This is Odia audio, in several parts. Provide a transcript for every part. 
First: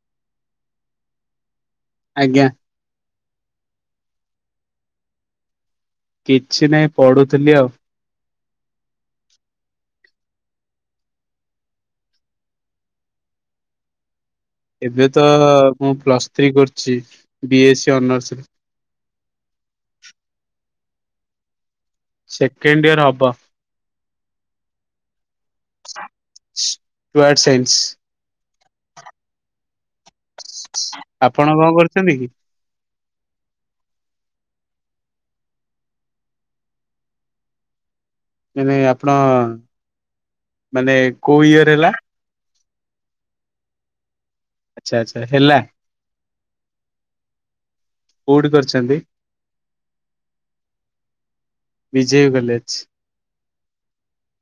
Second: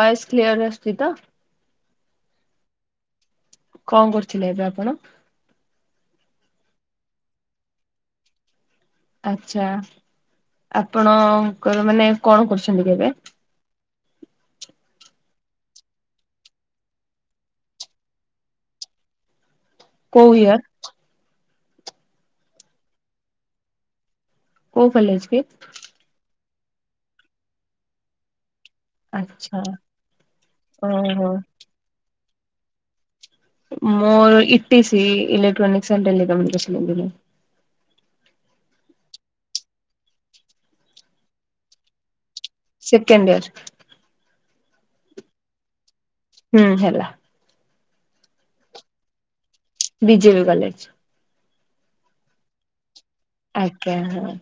ଭଏସ୍ କ୍ଲିୟର ଆସୁଚି ତ? ଆଜ୍ଞା। କଣ କରୁଥିଲେ ଏବେ ଆପଣ? କିଛି ନାହିଁ ପଢୁଥିଲି ଆଉ। ଆଛା, ଆପଣଙ୍କ କ ମାନେ କଣ କରୁଛନ୍ତି କି ଏବେ? ଏବେ ତ ମୁଁ ପ୍ଲସ୍ ଥ୍ରୀ କରୁଚି, ବି ଏସ୍ ସ ଅନର୍ସରେ। କୋଉ ଇଅର? ସେକେଣ୍ଡ ଇୟର ହବ। କଉ କଲେଜ କି? ଟୁ ଆଟ ସାଇନ୍ସ। ଆଚ୍ଛା ଓହୋ ଆପଣ କଣ କରୁଛନ୍ତି କି? ମୋର ଇଟିସି, ଏଲେକ୍ଟ୍ରାନିକକ୍ଣ୍ଟ ଗମ ଦିନ ମାନେ ଆପଣ ମାନେ କୋଉ ଇୟର ହେଲା? Second year. ଆଚ୍ଛା, ଆଚ୍ଛା, ହେଲା? ହୁଁ, ହେଲା। କୋଉଠି କରିଛନ୍ତି? BJP college. BJP college? ଆଜ୍ଞା, ହଁ।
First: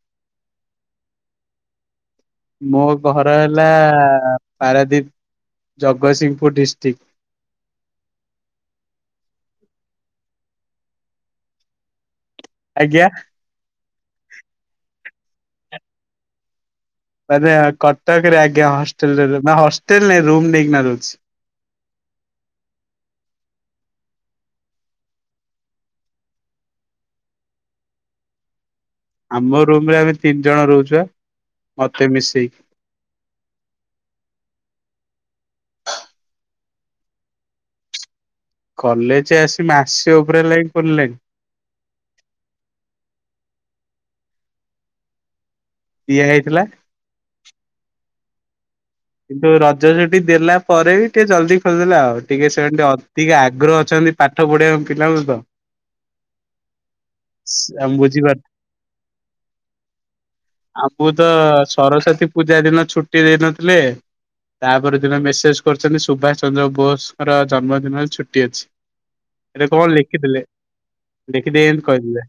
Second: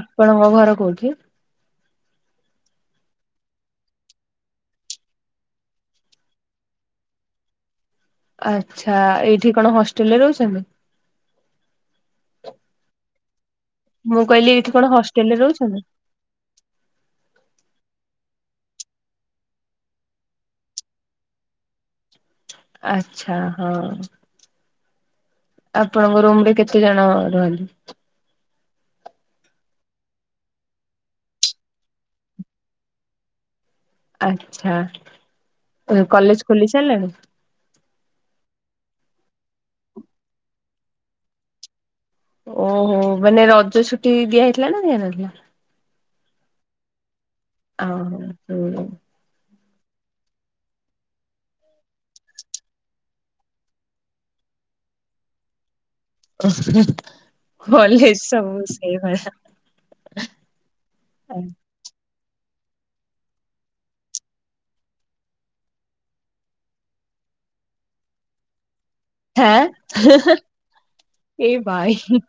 ଆପଣଙ୍କ ଘର କୋଉଠି? ମୋ ଘର ହେଲା ପାରାଦୀପ, ଜଗତସିଂହପୁର ଡିଷ୍ଟ୍ରିକ୍ଟ। ଆଚ୍ଛା, ଏଇଠି କଣ ହଷ୍ଟେଲ ରେ ରହୁଛନ୍ତି? ଆଜ୍ଞା? ମୁଁ କହିଲି, ଏଇଠି କଣ ହଷ୍ଟେଲ ରେ ରହୁଛନ୍ତି? ଆରେ କଟକରେ ଆଜ୍ଞା ହଷ୍ଟେଲରେ ରହୁ, ନା ହଷ୍ଟେଲ ନାଇଁ ରୁମ ନେଇକିନା ରହୁଚି। ଆଚ୍ଛା, ହଁ। ଆପଣଙ୍କ ରୁମ ରେ କେତେ ଜଣ ରୁହନ୍ତି? ଆମ ରୁମ ରେ ଆମେ ତିନି ଜଣ ରହୁଚୁ ବା, ମତେ ମିଶେଇକି। ଆଛା। କଲେଜ ଖୋଲି ସାରିଲାଣି? କଲେଜ ଆସି ମାସେ ଉପରେ ହେଲାଣି ଖୋଲିଲାଣି। ଓହୋ, ମାନେ ରଜ ଛୁଟି ଦିଆ ହେଇଥିଲା ନା ଦିଆହେଇନଥିଲା? ଦିଆ ହେଇଥିଲା। ଓୋ [unintelligible] କିନ୍ତୁ ରଜରେ ବି ଦେଲା ପରେ ବି ଟିକେ ଜଲ୍ଦି ଖୋଲିଦେଲା ଆଉ ଟିକେ ସେମାନେ ଟିକେ ଅଧିକା ଆଗ୍ରହ ଅଛନ୍ତି। ପାଠ ପଢିବାକୁ ପିଲା ବେଳୁ ତ। ଓ ହୁଁ ଆମେ କଲେଜ୍ ବୁଝିପାରୁ ସବୁ ସେଇଭଳିଆ। ଆମକୁ ତ ସରସ୍ଵତୀ ପୂଜା ଦିନ ଛୁଟି ଦେଇନଥିଲେ। ତାପର ଦିନ ମେସେଜ୍ କରିଚନ୍ତି ସୁଭାଷ ଚନ୍ଦ୍ର ବୋଷଙ୍କର ଜନ୍ମଦିନରେ ଛୁଟି ଅଛି। ଏଟା କଣ ହାଁ ଲେଖିଥିଲେ ଏଇ ଦେଖିଦେଇକି ଏମିତି ଭାଇ କହିଥିଲେ।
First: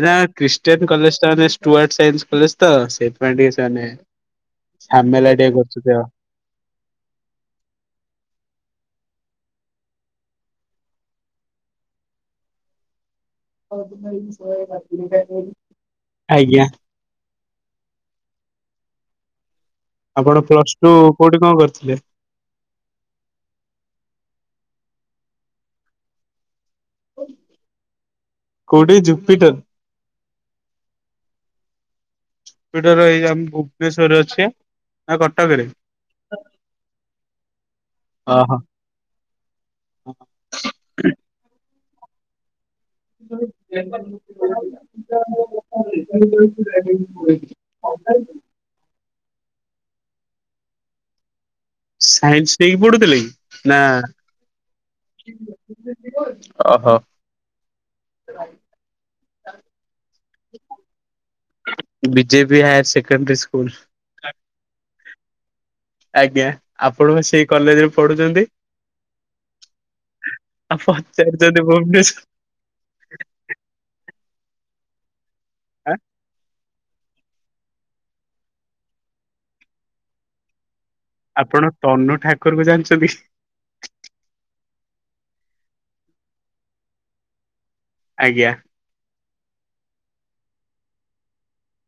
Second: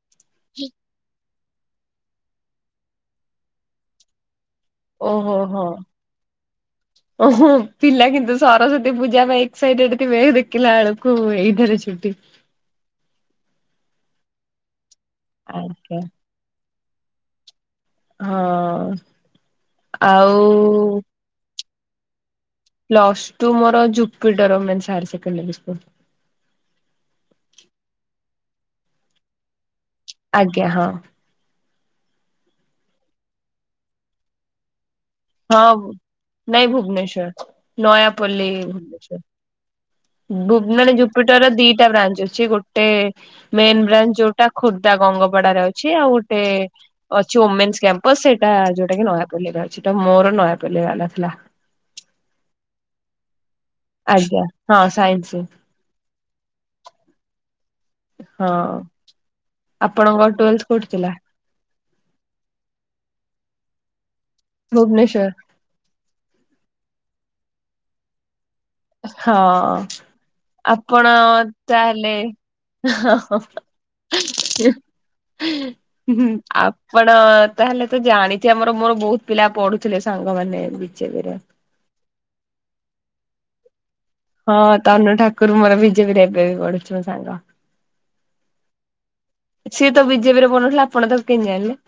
ଏଟା ଖ୍ରୀଷ୍ଟିୟାନ୍ କଲେଜ୍ ତାହେନେ ଷ୍ଟୁଆାର୍ଟ ସାଇନ୍ସ କଲେଜ୍ ତ ସେଇଥିପାଇଁ ଟିକେ ସେମାନେ ଝାମେଲା ଟିକେ କରୁଚନ୍ତି ଆଉ। ହ [unintelligible] ଓହୋ ପିଲା କିନ୍ତୁ ସରସ୍ଵତୀ ପୂଜା ପାଇଁ ଏକ୍ସସାଇଟେଡ୍ ଥିବେ ଦେଖିଲା ବେଳକୁ ଏଇଠାରେ ଛୁଟି। ହଉ ସେ [unintelligible] ଆଞା। ଆଜ୍ଞା। ହଁ ଆଉ ଆପଣ ପ୍ଲସ୍ ଟୁ କୋଉଠି କଣ କରିଥିଲେ? ପ୍ଲସଟୁ ମୋର ଜୁପିଟର ଓମେନ୍ସ ସାଇନ୍ସ କଲେଜ [unintelligible] କୋଉଠି ଜୁପିଟର। ଆଜ୍ଞା ହଁ। ଜୁପିଟର ଏଇ ଆମ ଭୁବନେଶ୍ଵରରେ ଅଛି। ନା କଟକରେ? ହଁ ନାଇଁ ଭୁବନେଶ୍ଵର ନୟାପଲ୍ଲି ଓହୋ। ଭୁବନେଶ୍ଵର। ଭୁବମଣି ଜୁପିଟର ର ଦିଟା ବ୍ରାଞ୍ଚ ଅଛି ଗୋ ଗୋଟେ ମେନ୍ ବ୍ରାଞ୍ଚ ଯୋଉଟା ଖୋର୍ଦ୍ଧା ଗଙ୍ଗପଡାରେ ଅଛି ଆଉ ଗୋଟେ ଅଛି ଓମେନ୍ସ କ୍ୟାମ୍। କ୍ୟାମ୍ଫସ୍ ସେଇଟା ଯୋଉଟା କି ନୟାପଲ୍ଲୀ ରେ ଅଛି ତ ମୋର ନୟାପଲ୍ଲୀ ବାଲା ଥିଲା। ସାଇନ୍ସ ନେଇକି ପଢୁଥିଲେ କି ନା ଆଜ୍ଞା ହଁ ସାଇନ୍ସ [unintelligible] ଅହ। ହଁ ଆପଣଙ୍କ ଟୁଏଲତ୍ଥ କୋଉଠି ଥିଲା? BJP higher secondary school. Bhubaneswar. ଆଜ୍ଞା ଆପଣ ପା ସେ କଲେଜରେ ପଢୁଚନ୍ତି। ହଁ ଆଉ ଆପଣ ପଚାରୁଛନ୍ତି ତାହେଲେ ଭୁବନେଶ୍ୱର ହଁ ହଁ ଆପ୍ ଆପଣ ତାହେଲେ ତ ଜାଣି ଥିବେ ଆମର ମୋର ମୋର ବହୁତ ପିଲା ପଢୁଥିଲେ ସାଙ୍ଗମାନେ ବିଜେପିରେ। ଆପଣ ତନୁ ଠାକୁର କୁ ଜାଣିଛନ୍ତି। ହଁ ତନୁ ଠାକୁର ମୋର ବିଜେପି ରେ ଏବେ ବି ପଢୁଛି ମୋ ସାଙ୍ଗ। ଆଜ୍ଞା। ସିଏ ତ ବିଜେପିରେ ପଢୁନଥିଲା ଆପଣ ତାକୁ କେମିତି ଜାଣିଲେ।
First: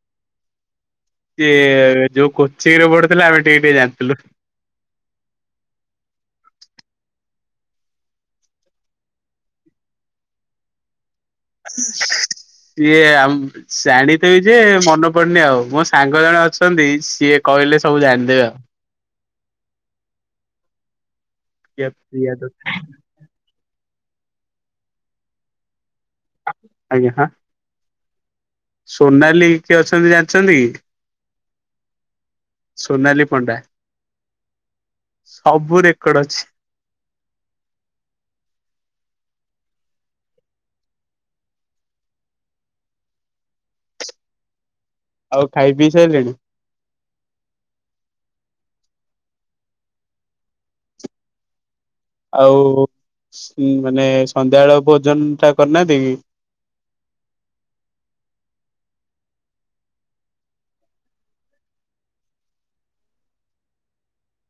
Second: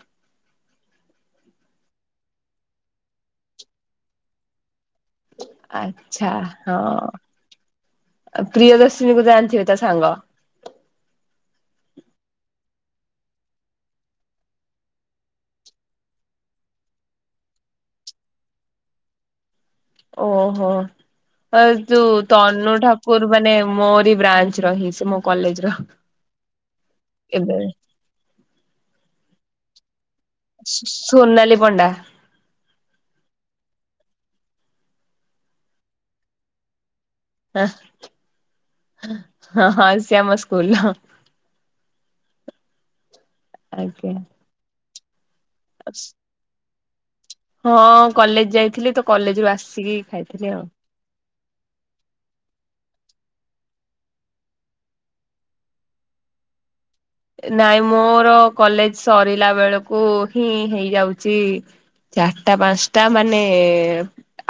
ସିଏ ଯୋଉ କୋଚିଂରେ ପଡୁଥିଲା ଆମେ ଟିକେ ଟିକେ ଜାଣିଥିଲୁ। ଆଚ୍ଛା ହଁ ପ୍ରିୟଦର୍ଶିନୀ କୁ ଜାଣିଥିବେ ତା ସାଙ୍ଗ। ସିଏ ଆମ ଜାଣିଥିବି ଯେ ମନେ ପଡୁନି ଆଉ ମୋ ସାଙ୍ଗ ଜଣେ ଅଛନ୍ତି ସିଏ କହିଲେ ସବୁ ଜାଣିଦେବେ ଆଉ। ଓହୋ ପ୍ରିୟା ଯଉ ପ୍ରିୟା ଦତ୍ତ ତନୁ ଠାକୁ ରୁ ମାନେ ମୋରି ବ୍ରାଞ୍ଚ ର ହିଁ ସେ ମୋ କଲେଜ ର। ଆଜ୍ଞା ହଁ। ଏବେ। ସୋନାଲି କିଏ ଅଛନ୍ତି ଜାଣିଛନ୍ତି? ସୋନାଲି ପଣ୍ଡା ସୋନାଲି ପଣ୍ଡା ସବୁ ରେକର୍ଡ ଅଛି। ହ ହଁ ହଁ ସେ ଆମ ସ୍କୁଲ ର। ଆଜ୍ଞା। ଆଉ ଖାଇ ପିଇ ସାଇଲେଣି? ହଁ କଲେଜ ଯାଇଥିଲି ତ କଲେଜରୁୁ ଆସିକି ଖାଇଥିଲି ଆଉ। ଆଉ ମାନେ ସନ୍ଧ୍ୟାବେଳ ଭୋଜନ ଟା କରିନାହାନ୍ତି କି? ନାଇଁ ମୋର କଲେଜ ସରିଲା ବେଳକୁ ହିଁ ହେଇଯାଉଛି ଚାରିଟା ପାଞ୍ଚଟା ମାନେ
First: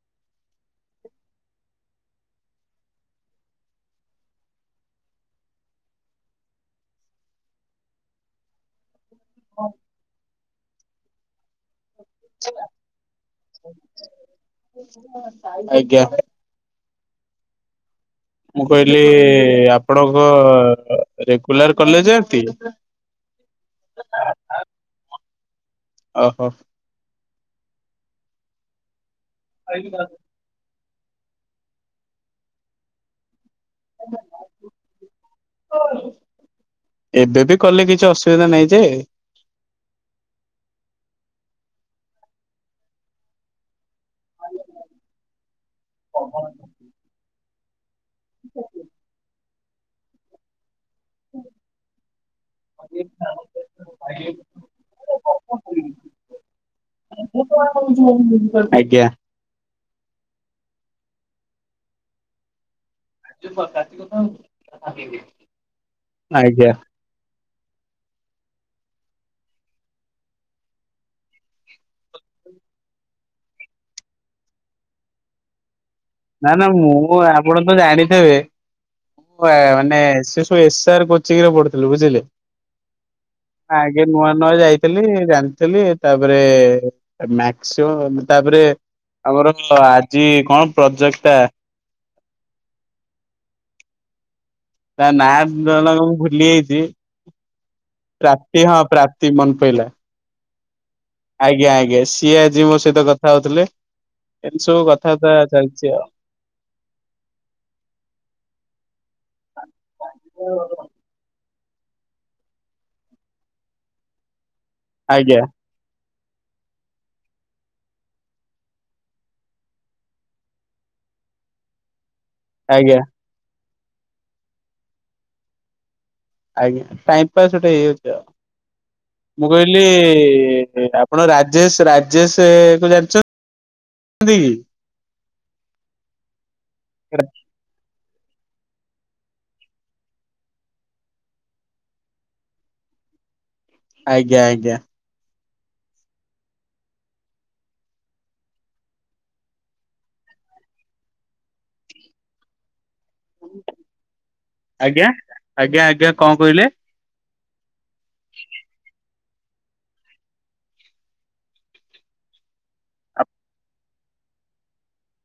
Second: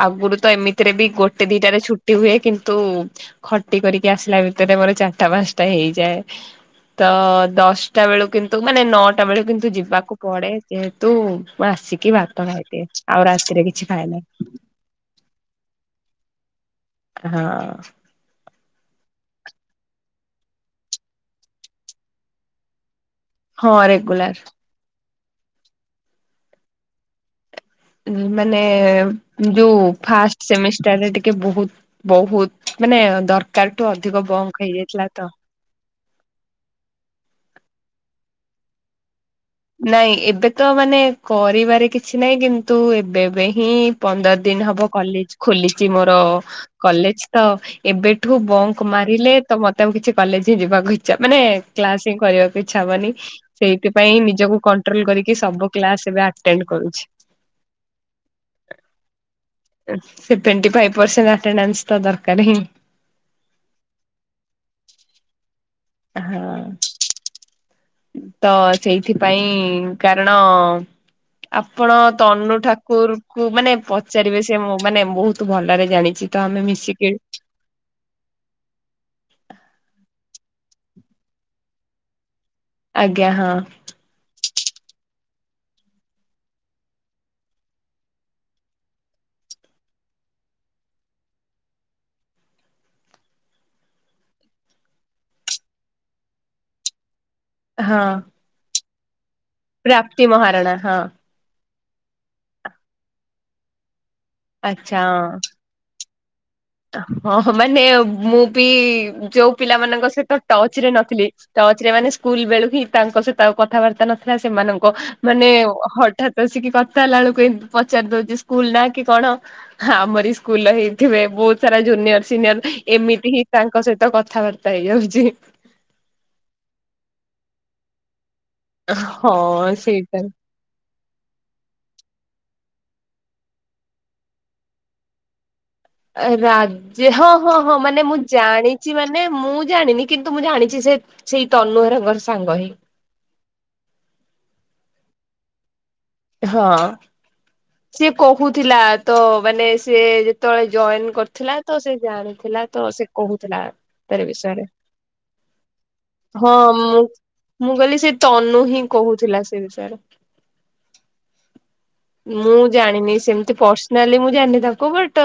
ଆଗରୁ ତ ଏମିତିରେ ବି ଗୋଟେ ଦିଟାରେ ଛୁଟି ହୁଏ କିନ୍ତୁ ଖଟି କରିକି ଆସିଲା ଭିତରେ ମୋର ଚାରିଟା ପାଞ୍ଚଟା ହେଇଯାଏ ତ ଦଶଟା ବେଳୁ କିନ୍ତୁ ମାନେ ନଅଟା ବେଳୁ କିନ୍ତୁ ଯିବାକୁ ପଡେ ଯେହେତୁ ମୁଁ ଆସି କି ଭାତ ଖାଇ ଦେଇଚି ଆଉ ରାତିରେ କିଛି ଖାଏ ନାଇଁ। ଆଜ୍ଞା। ହଁ। ମୁଁ କହିଲି ଆପଣଙ୍କ ରେଗୁଲାର କଲେଜ ଯାଆନ୍ତି? ହଁ ରେଗୁଲାର। ଅହ। ଉଁ ମାନେ ଯୋଉ ଫାଷ୍ଟ ସେମିଷ୍ଟାରରେ ଟିକେ ବହୁତ ବହୁତ ମାନେ ଦରକାର ଠୁ ଅଧିକ ବଙ୍କ୍ ହେଇଯାଇଥିଲା ତ। ଏବେ ବି କଲେ କିଛି ଅସୁବିଧା ନାଇଁ ଯେ। ନାଇଁ ଏବେ ତ ମାନେ କରିବାରେ କିଛି ନାଇଁ କିନ୍ତୁ ଏବେ ବେ ହିଁ। ପନ୍ଦର ଦିନ ହବ କଲେଜ ଖୋଲିଛି ମୋର କଲେଜ ତ ଏବେଠୁ ବଙ୍କ୍ ମାରିଲେ ତ ମତେ ଆଉ କିଛି କଲେଜ ହିଁ ଯିବାକୁ ମାନେ କ୍ଲାସ ହିଁ କରିବାକୁ ଇଚ୍ଛା ହବନି ସେଇଥିପାଇଁ ନି କୁ କଂଟ୍ରୋଲ କରିକି ସବୁ କ୍ଲାସ ଏବେ ଅଟ୍ଟେଣ୍ଡ କରୁଛି। ଆଜ୍ଞା ସେଭେଟ୍ୱଣ୍ଟିଫାଇଭ ପରସେଣ୍ଟ ଅଟ୍ଟେଣ୍ଡାନ୍ସ ତ ଦରକାର ହିଁ। ଯେଉଁ [inaudible] ଆଗେଇବେ। ହଁ ତ ସେଇଥିପାଇଁ କାରଣ ଆପଣ ତନୁ ଠାକୁରୁ କୁ ମାନେ ପଚାରିବେ ସେ ମୁଁ ମାନେ ବହୁତ ଭଲରେ ଜାଣିଚି। ନା ନା ମୁଁ ଆପଣ ତ ଜାଣିଥିବେ ଆଁ ମାନେ ସେ ସବୁ ଏସ୍ ଆର କୋଚିଂରେ ପଢୁଥିଲୁ ବୁଝିଲେ। ଆଜ୍ଞା ହଁ। ଆଗେ ନୂଆ ନୂଆ ଯାଇଥିଲି ଜାଣିଥେଲି ତାପରେ ମ୍ୟାକ୍ସ୍ଓ ତାପରେ ଆମର ଆଜି କଣ ପ୍ରଜୋକ୍ତା ତା ନା କଣ ମୁଁ ଭୁଲି ଆଇଚି। ହଁ। ପ୍ରାପ୍ତି ହଁ ପ୍ରାପ୍ତି ମନ ପଇଲା। ପ୍ରାପ୍ତି ମହାରଣା ହଁ। ଆଜ୍ଞା ଆଜ୍ଞା ସିଏ ଆଜି ମୋ ସହିତ କଥା ହଉଥିଲେ। ଏମତି ସବୁ ଆଚ୍ଛା କଥାବାର୍ତ୍ତା ଚାଲିଛି ଆଉ। ହଁ ହଁ ମାନେ ମୁଁ ବି ଯୋଉ ପିଲାମାନଙ୍କ ସହିତ ଟଚ୍ ରେ ନଥିଲି। ଟଚ୍ ରେ ମାନେ ସ୍କୁଲ ବେଳୁ ହିଁ ତାଙ୍କ ସହିତ ଆଉ କଥାବାର୍ତ୍ତା ନଥିଲା ସେମାନଙ୍କ ଆଜ୍ଞା ମାନେ ହଠାତ୍ ତ ଆସିକି କଥା ହେଲାଳକୁ ପଚାରି ଦଉଛି ସ୍କୁଲ ନା କି କଣ? ହଁ ଆମରି ସ୍କୁଲରେ ହେଇଥିବେ ବହୁତ୍ ସାରା ଜୁନିୟର ସିନିୟର ଆଜ୍ଞା ଏମିତି ହିଁ ତାଙ୍କ ସହିତ କଥାବାର୍ତ୍ତା ହେଇଯାଉଛି। ଆଜ୍ଞା। ଟାଇମ ପାସ୍ ଗୋଟେ ହେଇଯାଉଛି ଆଉ। ହଁ ମୁଁ କହିଲି ସେଇଟା। ଆପ୍ ଆପଣ ରାଜେଶ ରାଜେଶେ କୁ ଜାଣିଚନ୍ତି କି? ରାଜେ କି? ହଁ ହଁ। ହଁ ହଁ ମାନେ ମୁଁ ଜାଣିଚି ମାନେ ମୁଁ ଜାଣିନି କିନ୍ତୁ ମୁଁ ଜାଣିଛି ସେ ସେଇ ତନୁ [unintelligible] ସାଙ୍ଗ ହିଁ। ଆଜ୍ଞା ଆଜ୍ଞା। ହଁ। ସିଏ କହୁଥିଲା ତ ମାନେ ସିଏ ଯେତେବଳେ ଯଏନ କରିଥିଲା ତ ସେ ଜାଣିଥିଲା ତ ସେ କହୁଥିଲା ତାରି ବିଷୟରେ ଆଜ୍ଞା ଆଜ୍ଞା ଆଜ୍ଞା କଣ ହଁ କହିଲେ? ମୁଁ ମୁଁ କହିଲି ସେ ତନୁ ହିଁ କହୁଥିଲା ସେ ବିଷୟରେ। ମୁଁ ଜାଣିନି ସେମତି ପର୍ସନାଲି ମୁଁ ଜାଣିନି ତାଙ୍କୁ ବଟ୍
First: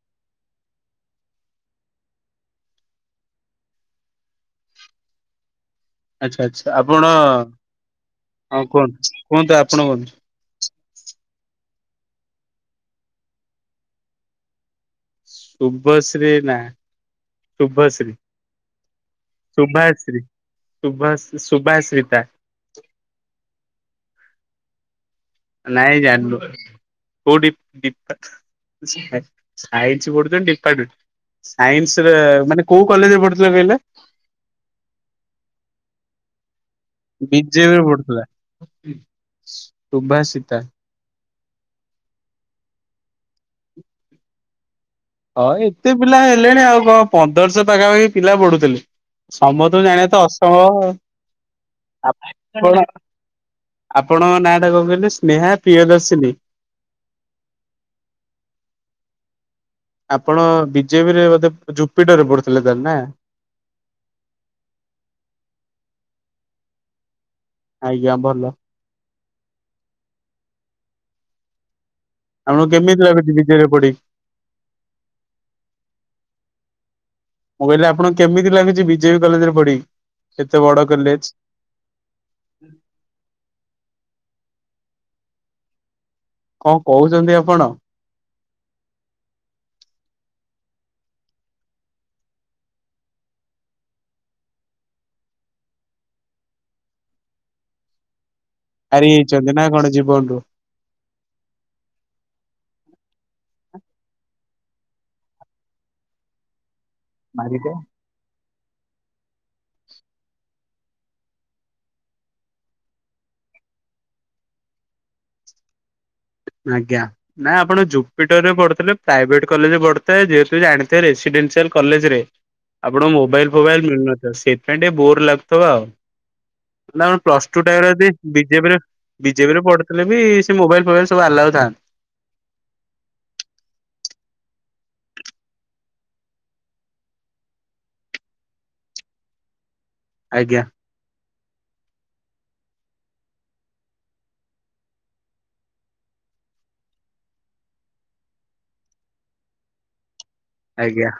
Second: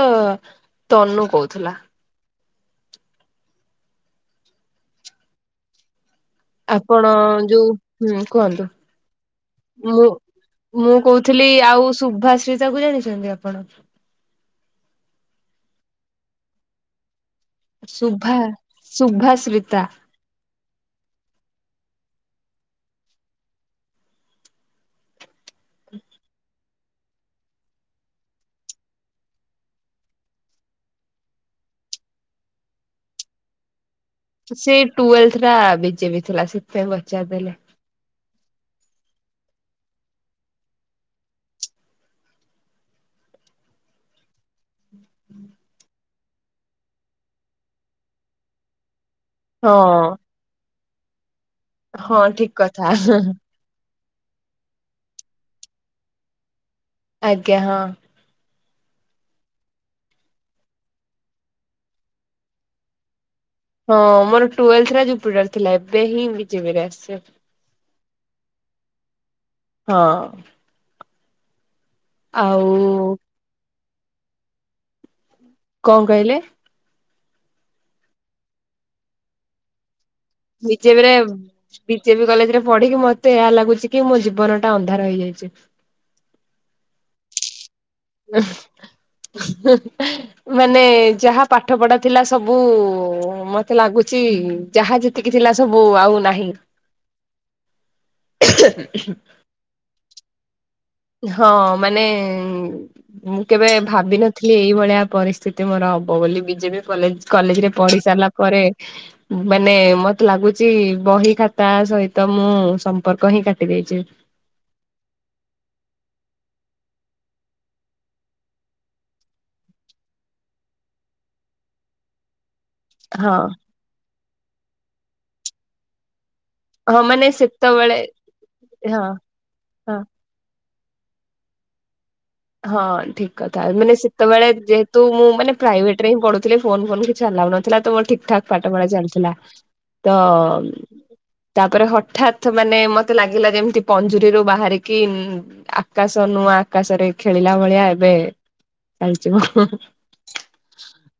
ତନୁ କହୁଥିଲା। ଆଚ୍ଛା ଆଚ୍ଛା ଆପଣ ଯୋଉ ହୁଁ ହଁ କୁହନ୍ତୁ କୁହନ୍ତୁ ଆପଣ କୁହନ୍ତୁ। ମୁଁ ମୁଁ କହୁଥିଲି ଆଉ ଶୁଭାଶ୍ରୀତା କୁ ଜାଣିଛନ୍ତି ଆପଣ? ଶୁଭଶ୍ରୀ? ନା। ଶୁଭଶ୍ରୀ? ଶୁଭା ଶୁଭାଶ୍ରୀତା ଶୁଭାଶ୍ରୀ? ଶୁଭାଶ୍ ଶୁଭାଶ୍ରୀତା। ନାଇଁ ଜାଣିନୁ କୋଉଠି [unintelligible] ସା ସାଇନ୍ସ ପଢୁଛନ୍ତି [unintelligible] ସାଇନ୍ସ ରେ ମାନେ କୋଉ କଲେଜରେ ପଢୁଥିଲେ କହିଲେ? ସେ ଟୁଏଲଥ୍ ଟା ବିଜେବି ଥିଲା ସେଥିପାଇଁ ବୋ ବିଜେବି ରେ ପଢୁଥିଲା? ସୁଭାସିତା। ହଁ ଏତେ ପିଲା ହେଲେଣି ଆଉ କଁ ପନ୍ଦରଶହ ପାଖାପାଖି ପିଲା ପଢୁଥିଲେ। ସମତକୁ ହଁ। ଜାଣିବା ତ ଅସମ୍ଭବ। ହଁ ଠିକ ଆପଣ କଥା ଆପଣଙ୍କ ନାଁ ଟା କଁ କହିଲେ ସ୍ନେହା ପ୍ରିୟଦର୍ଶିନୀ? ଆଜ୍ଞା ହଁ। ଆପଣ ବିଜେବି ରେ ବୋଧେ ଜୁପିଟର ରେ ପଢୁଥିଲେ ତାହାଲେ ନା। ହଁ ମୋର ଟୁଏଲଥ୍ ଟା ଜୁପୀଟର ଥିଲା ଏବେ ହିଁ ବିଜେବି ରେ ଆସଛି ଆଉ। ଆଜ୍ଞା ଭଲ। ହଁ। ଆମକୁ ଆଉ କେମିତି ଲାଗୁଛି ବିଜେବି ରେ ପଢ଼ିକି? କଁ କହିଲେ? ମୁଁ କହିଲି ଆପଣଙ୍କୁ କେମିତି ଲାଗୁଛି ବିଜେବି କଲେଜରେ ପଢିକି? ଏତେ ବଡ ବିଜେବି ରେ କଲେଜ? ବିଜେବି କଲେଜ ରେ ପଢିକି ମତେ ଏହା ଲାଗୁଛି କି ମୋ ଜୀବନ ଟା ଅନ୍ଧାର ହେଇଯାଇଛି। କଁ କହୁଛନ୍ତି ଆପଣ? ହିଁ ହିଁ ମାନେ ଯାହା ପାଠ ପଢା ଥିଲା ସବୁ ମତେ ଲାଗୁଚି ଯାହା ଜେ ତିକି ଥିଲା ସବୁ ଆଉ ନାହିଁ। ହାରି ଯାଇଛନ୍ତି ନା କଣ ଜୀବନରୁୁ? ହଁ ମାନେ ମୁଁ କେବେ ଭାବିିନଥିଲି ଏଇଭଳିଆ ପରିସ୍ଥିତି ମୋର ହବ ବୋଲି ବିଜେବି କଲେଜ କଲେଜ ମାରିଦେ। ରେ ପଢି ସାରିଲା ପରେ ମାନେ ମତେ ଲାଗୁଚି ବହି ଖାତା ସହିତ ମୁଁ ସମ୍ପର୍କ ହିଁ କାଟି ଦେଇଛି। ଆଜ୍ଞା। ନାଇଁ ଆପଣ ଜୁପିଟର ରେ ପଢ଼ୁଥିଲେ ପ୍ରାଇଭେଟ କଲେଜରେ ପଢ଼ିଥାଏ ଯେହେତୁ ଜାଣିଥାଏ ରେସିଡେନ୍ସିଆଲ କଲେଜ ରେ [inaudible] ଆପଣ ମୋବାଇଲି ଫୋବାଇଲ ମିଳି ନଥି ସେଇଥି ପାଇ ଟିକେ ବୋର ଲାଗୁଥିବ ଆଉ ହଁ ନା କଣ ମାନେ ପ୍ଲସ ଟୁ ସେତେବେଳେ [unintelligible] ବିଜେପିରେ ହଁ ବିଜେ ଯେବେ ରି ହଁ ପଢୁଥିଲେ ବି ସେ ମୋବାଇଲ ଫୋବାଇଲି ସବୁ ଆଲାଉ ଥାନ୍ତି ହଁ ଠିକ କଥା ମାନେ ସେତେବେଳେ ଯେହେତୁ ମୁଁ ମାନେ ପ୍ରାଇଭେଟ ରେ ହିଁ ପଢୁଥିଲି ଫୋନ ଫୋନ କିଛି ଆଲାଉନ ଥିଲା ତ ମୋର ଠିକ ଠାକ ପାଠ ପଢା ଚାଲିଥିଲା ତ ଆଜ୍ଞା ତାପରେ ହଠାତ୍ ମାନେ ମତେ ଲାଗିଲା ଯେମିତି ପଞ୍ଜୁରୀରୁ ବାହାରିକି ଉମୁ ଆକାଶ ନୂଆ ଆକାଶରେ ଖେଳିଲା ଭଳିଆ ଏବେ ଚାଲିଯିବ ହଁ ହଁ ଆଜ୍ଞା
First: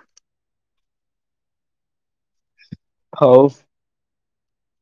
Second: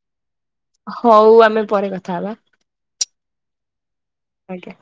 ହଉ ଆମେ ପରେ କଥା ହବା ହଉ ଆଜ୍ଞା